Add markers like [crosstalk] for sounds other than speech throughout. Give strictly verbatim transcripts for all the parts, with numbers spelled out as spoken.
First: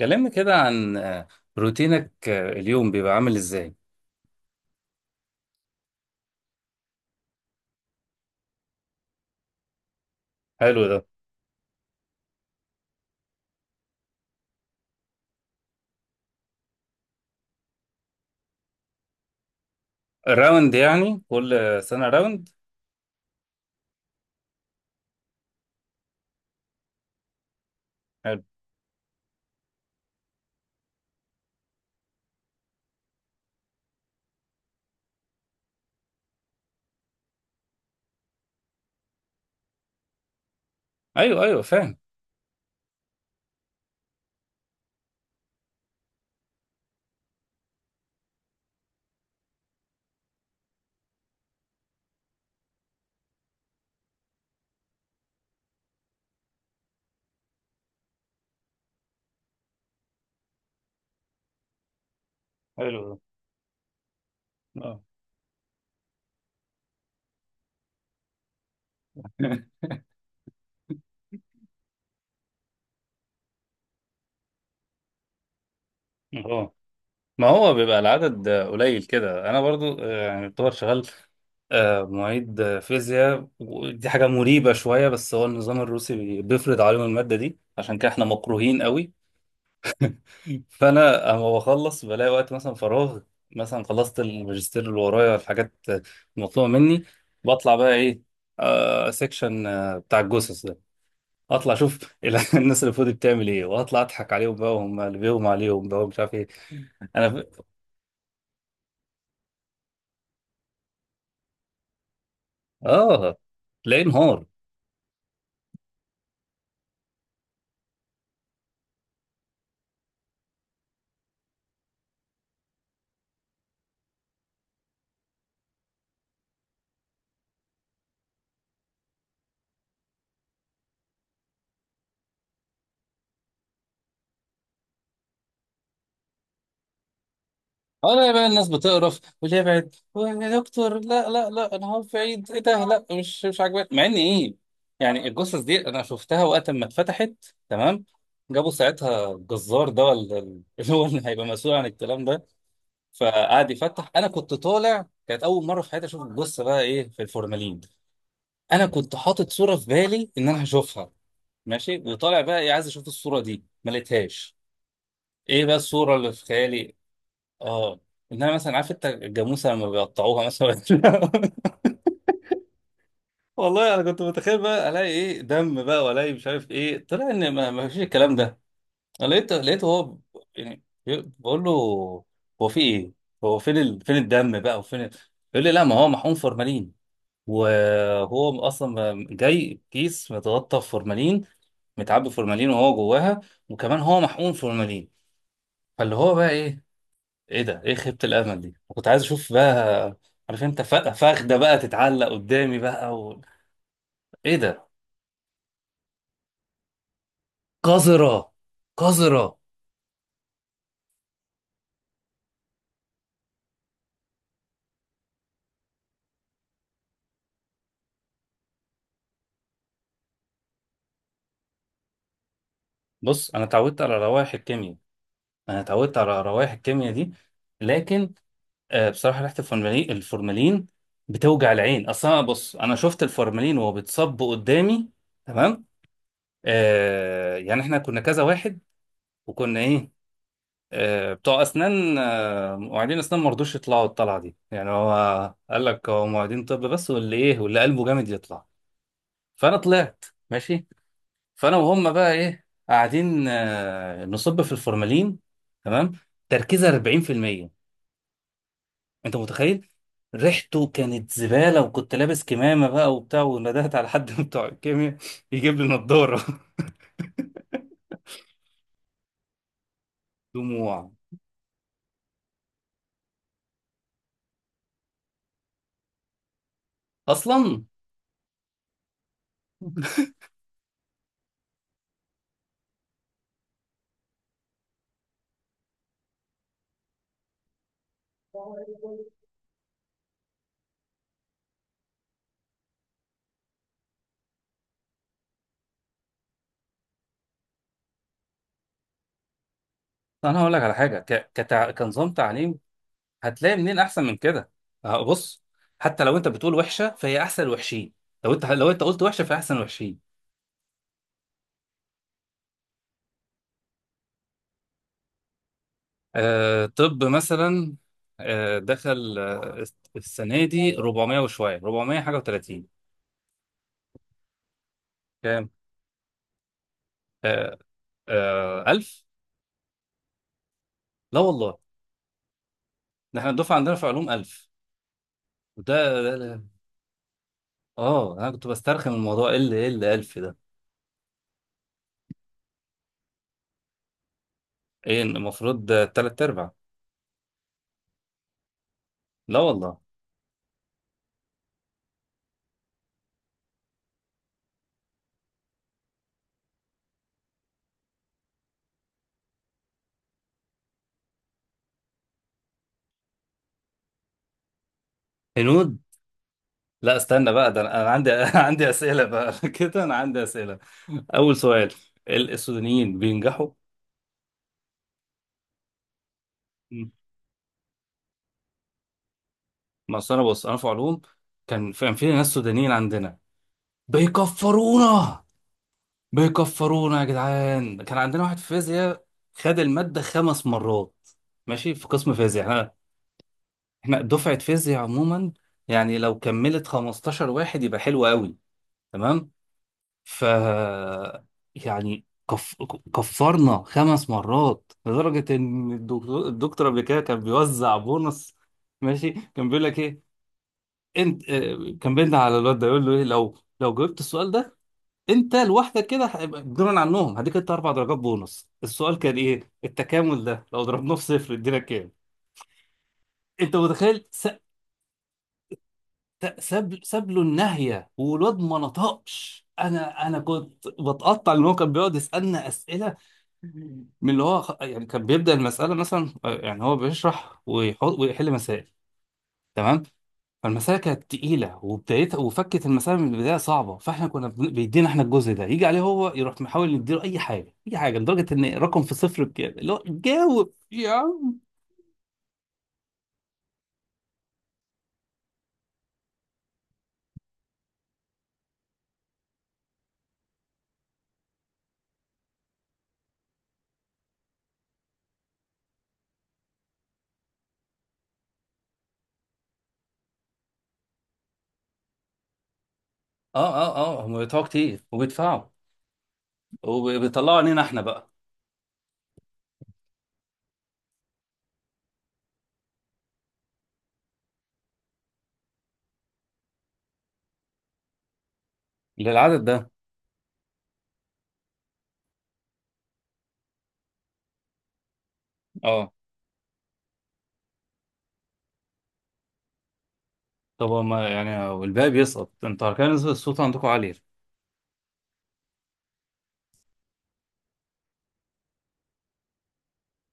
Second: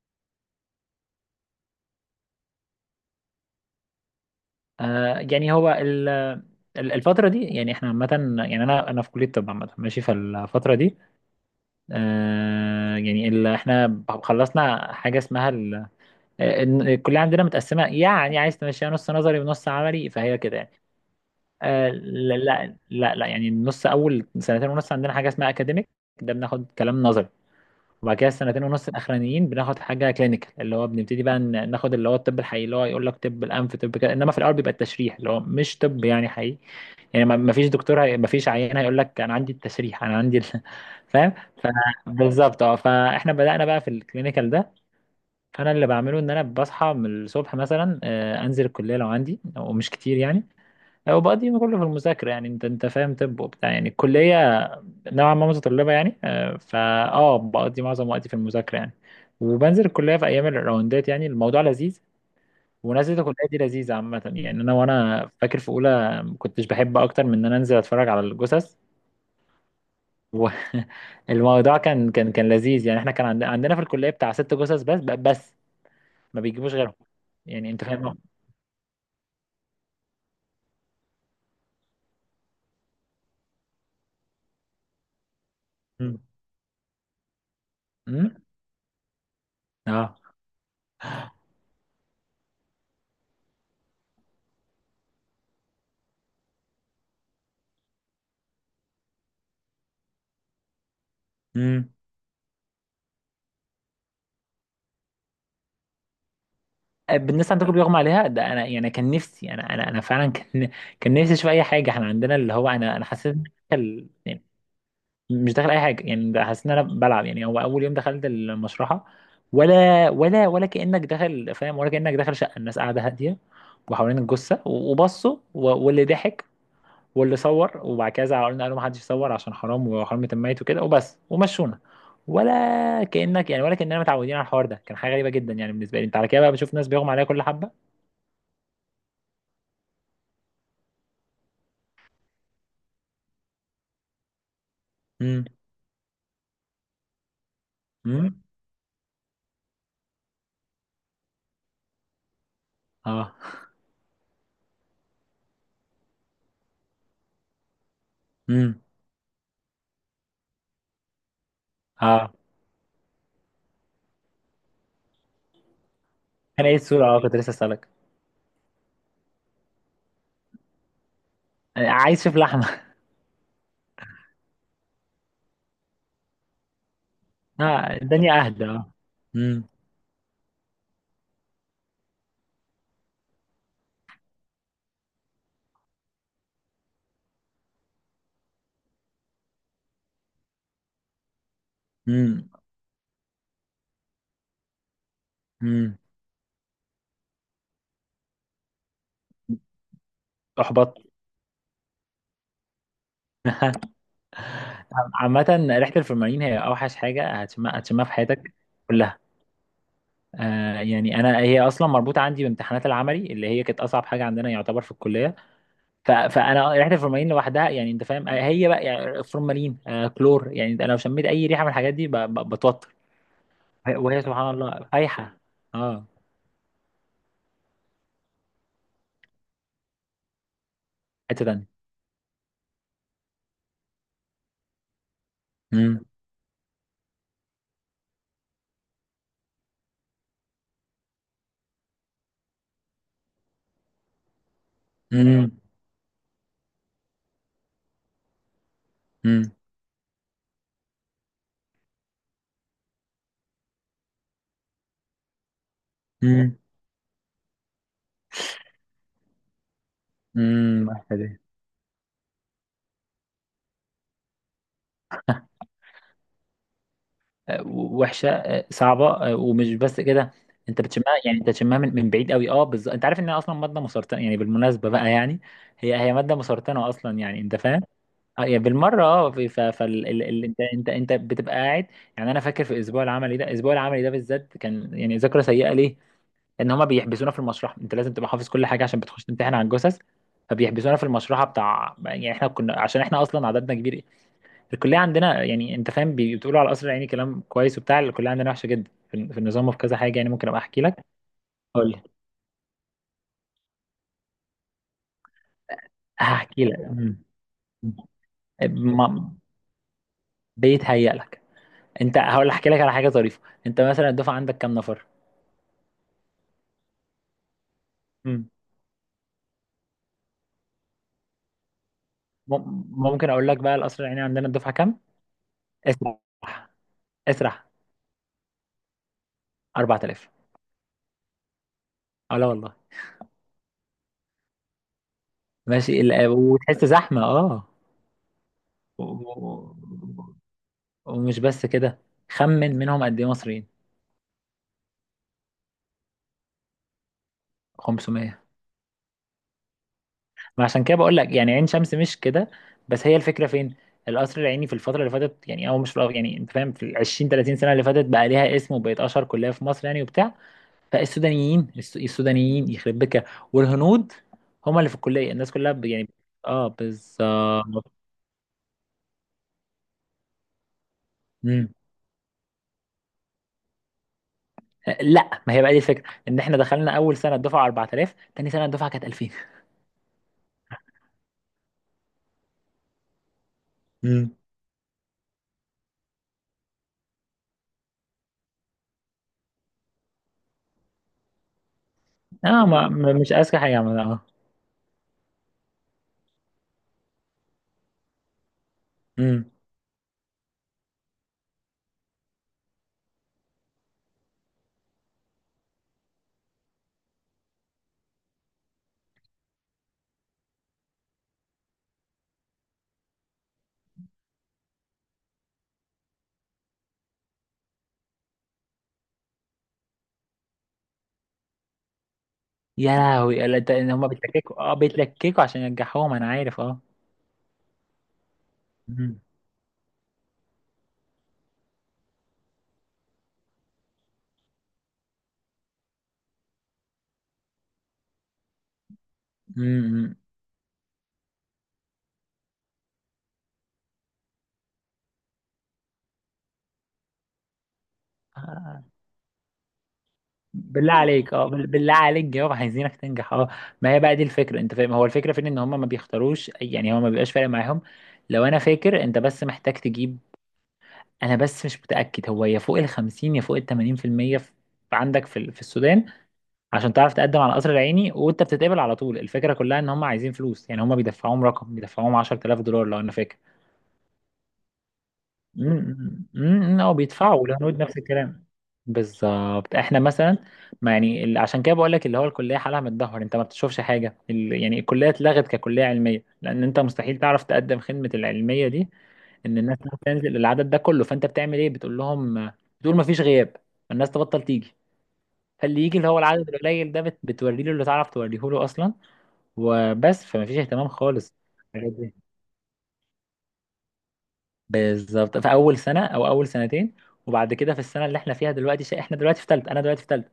كلمني كده عن آه، روتينك، آه، اليوم بيبقى عامل ازاي؟ آه يعني هو ال- ال- الفترة دي، يعني احنا عامة، يعني انا انا في كلية طب عامة ماشي. فالفترة حلو دي ده. آه يعني ال- احنا خلصنا حاجة اسمها ال- ال- الكلية عندنا متقسمة، يعني عايز تمشيها نص نظري ونص عملي، فهي كده يعني راوند يعني كل آه، آه سنة لا راوند؟ لا لا لا، يعني النص، اول سنتين ونص عندنا حاجة اسمها اكاديميك، ده بناخد كلام نظري. وبعد كده حلو. السنتين ونص الاخرانيين بناخد حاجه كلينيكال، اللي هو بنبتدي بقى ن- ناخد اللي هو الطب الحقيقي، اللي هو يقول لك طب الانف، طب كده. انما في الاول بيبقى التشريح اللي هو مش طب يعني حقيقي. يعني ما ما فيش دكتور هي... ما فيش عيان هيقول لك انا عندي التشريح، انا عندي ال... [laughs] فاهم. ايوه ايوه، ف- فاهم. بالظبط. اه، فاحنا بدأنا بقى في الكلينيكال ده. فانا اللي بعمله ان انا بصحى من الصبح مثلا، آه، انزل الكليه لو عندي، ومش كتير يعني. هو بقى دي كله في المذاكرة، يعني انت انت فاهم، طب وبتاع. يعني الكلية نوعا ما متطلبة يعني، آه، فا اه بقضي معظم وقتي في المذاكرة يعني. وبنزل الكلية في أيام الراوندات، يعني الموضوع لذيذ. حلو ونزلة ده. الكلية دي لذيذة عامة. يعني أنا اه. وأنا فاكر في أولى ما كنتش بحب أكتر من إن أنا أنزل أتفرج على الجثث. [laughs] والموضوع [laughs] كان كان كان لذيذ يعني. إحنا كان عند- عندنا في الكلية بتاع ست جثث بس بس، ما اه، بيجيبوش غيرهم. ما يعني هو أنت بيبقى فاهم. العدد آه، قليل كده. انا برضو آه، يعني يعتبر شغال آه، معيد آه، فيزياء، ودي حاجة مريبة شوية، بس هو النظام الروسي مم. بي- بيفرض عليهم المادة دي، عشان كده احنا مم؟ مكروهين قوي. اه. [laughs] فانا اما بخلص بلاقي وقت مثلا فراغ، مثلا خلصت الماجستير، اللي ورايا الحاجات المطلوبه مني، بطلع بقى ايه؟ آه، سيكشن آه بتاع الجثث ده، اطلع مم. اشوف ال- [laughs] الناس اللي فوق دي بتعمل ايه، واطلع اضحك عليهم بقى، وهم اللي بيهم عليهم بقى، ومش عارف ايه. انا بالناس ف... عندكم بيغمى عليها؟ ده انا يعني كان نفسي، انا انا انا فعلا كان كان نفسي اشوف اي حاجه. احنا عندنا اللي هو، انا انا حسيت اه، إن أنا تلاقيه داخل- يعني نهار. مش داخل اي حاجه يعني. ده حسيت ان انا بلعب، يعني هو اول يوم دخلت المشرحه، ولا ولا ولا كانك داخل، فاهم؟ ولا كانك داخل شقه، الناس قاعده هاديه وحوالين الجثه وبصوا و- واللي ضحك واللي صور، وبعد كده زعلوا قالوا ما حدش يصور عشان حرام وحرمه الميت وكده، وبس ومشونا. ولا كانك يعني ولا كاننا متعودين على الحوار ده. كان حاجه غريبه جدا يعني بالنسبه لي. انت على كده بقى بشوف ناس بيغمى عليها كل حبه. انا بقى الناس بتقرف واللي يبعد يا دكتور، لا لا لا، انا هو بعيد ايه ده؟ لا مش مش عاجباني، مع ان ايه، يعني امم. الجثث دي انا شفتها وقت ما اتفتحت. تمام، امم. جابوا ساعتها الجزار ده ولا ال- [laughs] اللي هو اللي هيبقى مسؤول عن الكلام ده، اه. فقعد يفتح. انا كنت طالع، كانت اول مره في حياتي اشوف الجثه بقى ايه في الفورمالين. امم. انا كنت حاطط صوره في بالي ان انا هشوفها، ماشي، اه، وطالع بقى ايه عايز اشوف الصوره دي، ما لقيتهاش. ايه بقى الصوره اللي في كان ايه خيالي؟ السورة؟ اه، كنت لسه اسالك. اه، انها مثلا، عارف انت الجاموسه لما بيقطعوها مثلا [laughs] عايز اشوف لحمه. [laughs] والله انا كنت متخيل بقى الاقي ايه، دم بقى، والاقي مش عارف ايه، طلع ان ما ما اه، فيش الكلام الدنيا ده. اهدى، اه. انا لقيت امم. لقيته هو ب- يعني بي- بقول له هو في ايه، هو فين ال... فين الدم بقى وفين ال...؟ يقول لي لا، ما هو محقون فورمالين، وهو اصلا م- جاي كيس متغطى بفورمالين، متعبي امم. فورمالين وهو جواها، وكمان هو محقون فورمالين. امم. فاللي هو بقى ايه، ايه ده، ايه خيبة الامل دي، كنت عايز اشوف بقى. عارف انت احبط. فا- فخده بقى تتعلق قدامي بقى و... ايه ده. عامة ريحة الفورمالين هي اوحش حاجة هتشمها، هتشمها في قذرة. حياتك كلها. قذرة. آه يعني انا، هي اصلا مربوطة عندي بامتحانات العملي اللي هي كانت اصعب حاجة عندنا يعتبر في الكلية. ف... فانا ريحة الفورمالين لوحدها، يعني انت فاهم، آه، هي بقى يعني فورمالين، آه كلور. يعني انا لو شميت اي ريحة من الحاجات دي ب... ب... بتوتر. بص انا اتعودت على وهي سبحان روائح الله الكيمياء. فايحة. انا اه، اتعودت على روائح الكيمياء دي، لكن آه بصراحة ريحة الفورمالين الفورمالين حتة بتوجع تانية. العين اصلا. بص انا شفت الفورمالين وهو بيتصب قدامي. تمام. مم. آه يعني احنا كنا كذا واحد، وكنا ايه، آه، بتوع اسنان، آه، مواعيدين اسنان، ما رضوش يطلعوا الطلعه دي. يعني مم. هو قال لك هو مواعيدين طب، بس واللي ايه واللي قلبه جامد يطلع. مم. فانا طلعت، ماشي. فانا وهم بقى ايه قاعدين آه، نصب في الفورمالين، تمام، مم. تركيزه أربعين في المية. انت متخيل؟ ريحته مم. وحشة كانت دي. زباله، وكنت لابس كمامه بقى وبتاع، وندهت على حد من بتوع الكيمياء يجيب لي نضاره. آه، وحشة، آه، صعبة. آه، ومش بس كده، [laughs] انت بتشمها، دموع. يعني انت بتشمها من, من بعيد قوي. اه، بالظبط. انت عارف انها اصلا مادة مسرطنة يعني، بالمناسبة بقى يعني، هي هي مادة مسرطنة اصلا، يعني انت فاهم. اصلا اه، يعني بالمرة، اه، في- ف فال ال... ال... انت انت انت بتبقى قاعد. يعني انا فاكر في الاسبوع العملي ده، الاسبوع العملي ده بالذات كان يعني ذاكرة سيئة ليه؟ لان هما بيحبسونا في المشرحة، انت لازم تبقى حافظ كل حاجة عشان بتخش تمتحن على الجثث. فبيحبسونا في المشرحه بتاع. يعني احنا كنا، عشان احنا اصلا عددنا كبير. الكليه عندنا، يعني انت فاهم، بي- بتقولوا على القصر العيني كلام كويس وبتاع، الكليه عندنا وحشه جدا في ال- في النظام وفي كذا حاجه يعني. ممكن ابقى انا هقول احكي لك على لك، حاجه ك- كتع- هقول لك، كنظام تعليم، هتلاقي منين احسن من كده؟ آه، بص، حتى لو انت هحكي بتقول لك. وحشه مم. فهي احسن الوحشين. لو انت لو انت قلت ما- وحشه فهي احسن الوحشين. بيتهيأ لك. انت، هقول احكي لك على حاجه طريفه. انت مثلا الدفعه عندك كام نفر؟ آه طب مثلا، مم. آه دخل آه السنه دي أربعمية وشويه، أربعمية حاجه مم. وتلاتين. ممكن اقول لك بقى القصر العيني عندنا الدفعه كام؟ كام؟ اسرح، اسرح. آه، آه، ألف. أربعة آلاف. لا والله، اه، لا والله. ده احنا الدفعه عندنا في علوم ألف. ماشي، وده ال- ده ده- وتحس زحمه، اه. اه انا كنت و- بسترخي من الموضوع، ايه اللي، ايه اللي ألف و- ده؟ ومش بس كده، خمن منهم قد ايه مصريين. ايه المفروض آه، تلات ارباع؟ خمسمية. لا والله. ما عشان كده بقول لك، يعني عين شمس مش كده. بس هي الفكره فين؟ القصر العيني في الفتره اللي فاتت، يعني او مش في الأ- يعني انت فاهم، في ال العشرين تلاتين سنه اللي فاتت بقى ليها اسم، وبقت اشهر كليه في مصر يعني وبتاع. فالسودانيين، الس- السودانيين يخرب بك، والهنود، هما اللي في الكليه، الناس كلها ب- هنود؟ يعني. اه، لا استنى بقى، ده بالظبط. انا أنا عندي [laughs] عندي اسئله بقى، [laughs] كده انا عندي اسئله. اول مم. سؤال، ال- السودانيين بينجحوا؟ لا، ما هي بقى دي الفكره، ان احنا دخلنا مم. اول سنه الدفعه أربعة آلاف، تاني سنه الدفعه كانت ألفين. ما أصل انا، بص انا في علوم، كان في، كان في ناس سودانيين عندنا امم. بيكفرونا. بيكفرونا يا جدعان. كان عندنا واحد في فيزياء خد المادة خمس مرات، ماشي، في قسم فيزياء اه، ما احنا. ما- مش اذكى حاجه عملها، احنا اه. دفعة فيزياء عموما يعني لو كملت خمستاشر واحد يبقى حلو قوي، تمام. امم. ف، يعني كف... كفرنا خمس مرات لدرجة إن الدكتور الدكتور قبل كده كان بيوزع بونص. ماشي، كان بيقول لك إيه، أنت، آه، كان بينا على الواد ده يقول له إيه، لو لو جاوبت السؤال ده أنت لوحدك كده هيبقى بدون عنهم، هديك أنت أربع درجات بونص. السؤال كان إيه؟ التكامل ده لو ضربناه في صفر إدينا كام؟ يا لهوي. لا، أنت ده- ان هم متخيل؟ س... بيتلككوا، اه بيتلككوا عشان ينجحوهم، انا عارف، ت- اه. ساب ساب له الناهية والواد ما مم. نطقش. أنا أنا كنت بتقطع إن هو كان بيقعد يسألنا أسئلة من اللي هو خ- يعني كان بيبدأ المسألة مثلا، آه، يعني هو بيشرح ويحط ويحل مسائل، تمام. مم. فالمسألة كانت تقيلة، وبدايتها وفكت المسألة من البداية صعبة، فاحنا كنا بن- بيدينا احنا الجزء ده، يجي عليه هو يروح محاول نديله أي حاجة، أي حاجة، لدرجة إن آه، رقم في صفر بكام؟ اللي هو جاوب بالله يا عليك، اه، عم. بال- بالله عليك جاوب، عايزينك تنجح، اه. ما هي بقى دي الفكره، انت فاهم، هو الفكره فين، ان هم ما بيختاروش يعني، هو ما بيبقاش فارق معاهم. لو انا فاكر، انت بس محتاج تجيب. انا بس مش متاكد، هو يا فوق ال الخمسين يا فوق ال تمانين في المية في المية، في عندك في ال- في السودان، عشان تعرف تقدم على القصر العيني، وانت بتتقبل على طول. الفكره كلها ان هم عايزين فلوس، يعني هم بيدفعوهم رقم، بيدفعوهم عشرة آلاف دولار لو انا فاكر. اه. اه اه، هم بيدفعوا كتير وبيدفعوا، امم. امم. او بيدفعوا وبيطلعوا الهنود علينا نفس احنا بقى. الكلام. بالظبط. احنا مثلا، ما يعني ال- عشان كده بقول لك اللي هو الكليه حالها متدهور. انت ما بتشوفش حاجه ال- يعني الكليه اتلغت ككليه علميه. لان انت مستحيل تعرف تقدم خدمه العلميه دي، ان للعدد الناس ده. تنزل العدد ده كله. فانت بتعمل ايه؟ بتقول لهم بتقول ما فيش غياب، الناس تبطل تيجي. فاللي يجي اللي اه. هو العدد القليل ده، بت- بتوري له اللي تعرف توريه له اصلا، وبس. فما فيش اهتمام طب هما خالص. يعني والباقي بيسقط، انتوا كان نسبة الصوت عندكم عالية؟ بالظبط. في اول سنه او اول سنتين، وبعد كده في السنه اللي احنا فيها دلوقتي، ش... احنا دلوقتي في ثالثه، انا دلوقتي في ثالثه،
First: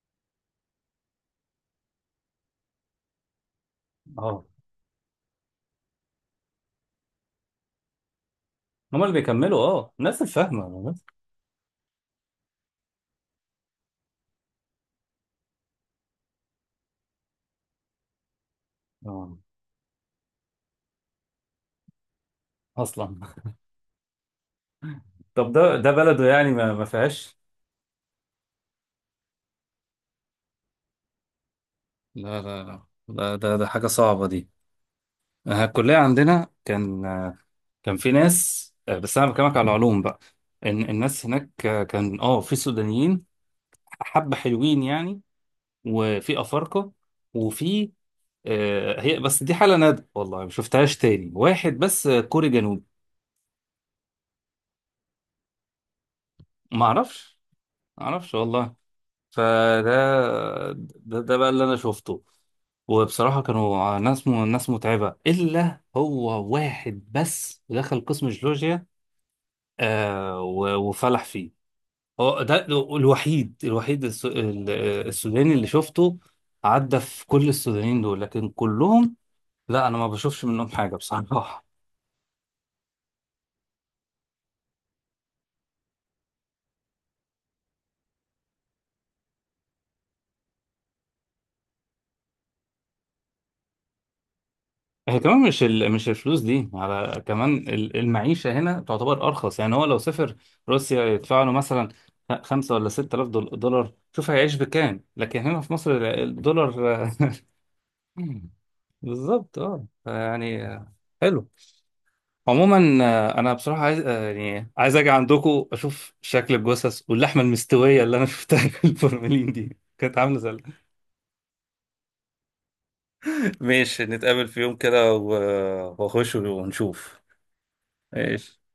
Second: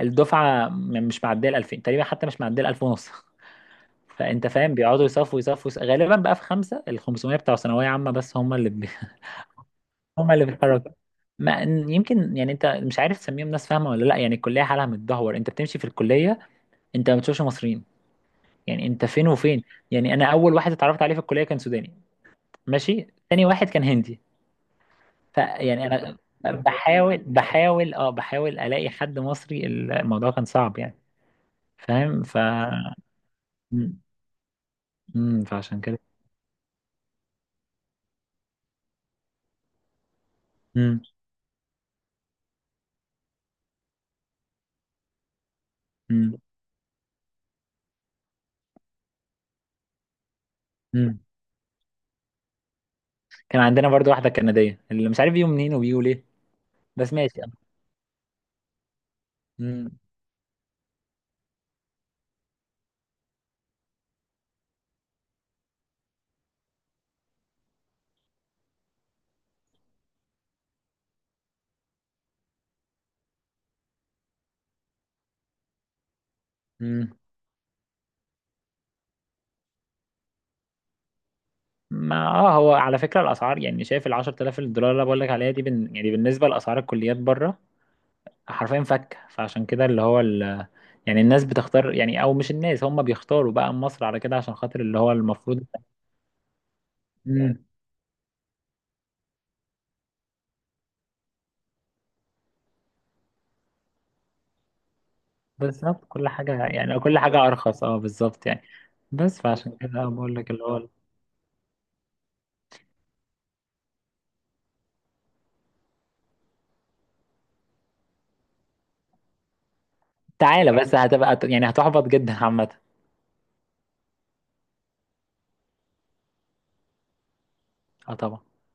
الدفعه م- مش معديه ال الألفين تقريبا، حتى مش معديه ال الألف ونص. [laughs] اه، فانت فاهم، بيقعدوا يصفوا يصفوا يص- غالبا بقى في خمسه ال الخمسمية بتوع ثانويه عامه، بس هم اللي بي... هما اللي بيكملوا، اه [laughs] الناس هم اللي الفاهمة. بيتحركوا. ما يمكن يعني انت مش عارف تسميهم ناس فاهمه ولا لا، يعني الكليه حالها متدهور. انت بتمشي في الكليه، انت ما بتشوفش مصريين، يعني انت فين اه. وفين. يعني انا اول واحد اتعرفت عليه في الكليه كان سوداني، ماشي، اصلا. تاني واحد كان هندي. طب ده فيعني ده انا بلده يعني ما ما بحاول فيهاش. بحاول اه، بحاول الاقي حد مصري، الموضوع كان صعب يعني. فاهم؟ ف لا لا لا لا، ده ده حاجة مم. صعبة دي. مم. آه، فعشان الكلية كده. عندنا كان، آه، كان في ناس، آه، بس أنا بكلمك على العلوم بقى، إن مم. الناس هناك آه، كان اه في سودانيين حبة حلوين يعني، مم. وفي أفارقة، وفي آه، هي بس دي حالة نادرة والله ما شفتهاش مم. تاني، واحد بس آه، كوري جنوبي. كان عندنا برضو واحده كنديه اللي مش عارف بيو منين وبيو ليه، بس معرفش. ماشي يعني. معرفش والله. فده، مم. ده، ده بقى اللي انا شفته. وبصراحة كانوا ناس، ناس متعبة إلا هو واحد بس دخل قسم جيولوجيا، آه، و- وفلح فيه، هو ده الوحيد. الوحيد الس- ال- السوداني اللي شفته. عدى مم. في كل السودانيين دول، لكن كلهم، لا أنا ما بشوفش منهم حاجة بصراحة. ما اه، هو على فكره الاسعار، يعني شايف ال العشرة آلاف الدولار اللي بقول لك عليها دي بن... يعني بالنسبه لاسعار الكليات بره، حرفيا فكه. فعشان كده اللي هو ال... يعني الناس بتختار، يعني او مش الناس هم بيختاروا بقى مصر على كده، عشان خاطر اللي هو هي كمان مش المفروض. ال... مش الفلوس دي، على كمان مم. ال- المعيشة هنا تعتبر أرخص. يعني هو لو سافر روسيا يدفع له مثلا خ- خمسة ولا ستة آلاف دول- دولار، شوف هيعيش بكام، لكن هنا في مصر ال- بالظبط كل حاجة، يعني الدولار كل [laughs] حاجة أرخص، اه بالظبط يعني. بس بالظبط فعشان اه، كده بقول لك اللي يعني هو، آه، حلو. عموما آه، انا بصراحه عايز آه، يعني عايز اجي عندكم اشوف شكل الجثث، واللحمه المستويه اللي انا شفتها في الفورمالين دي كانت عامله زي، تعالى بس هتبقى يعني هتحبط جدا عامة. ماشي، نتقابل في يوم كده و- واخش ونشوف. اه طبعا. ماشي.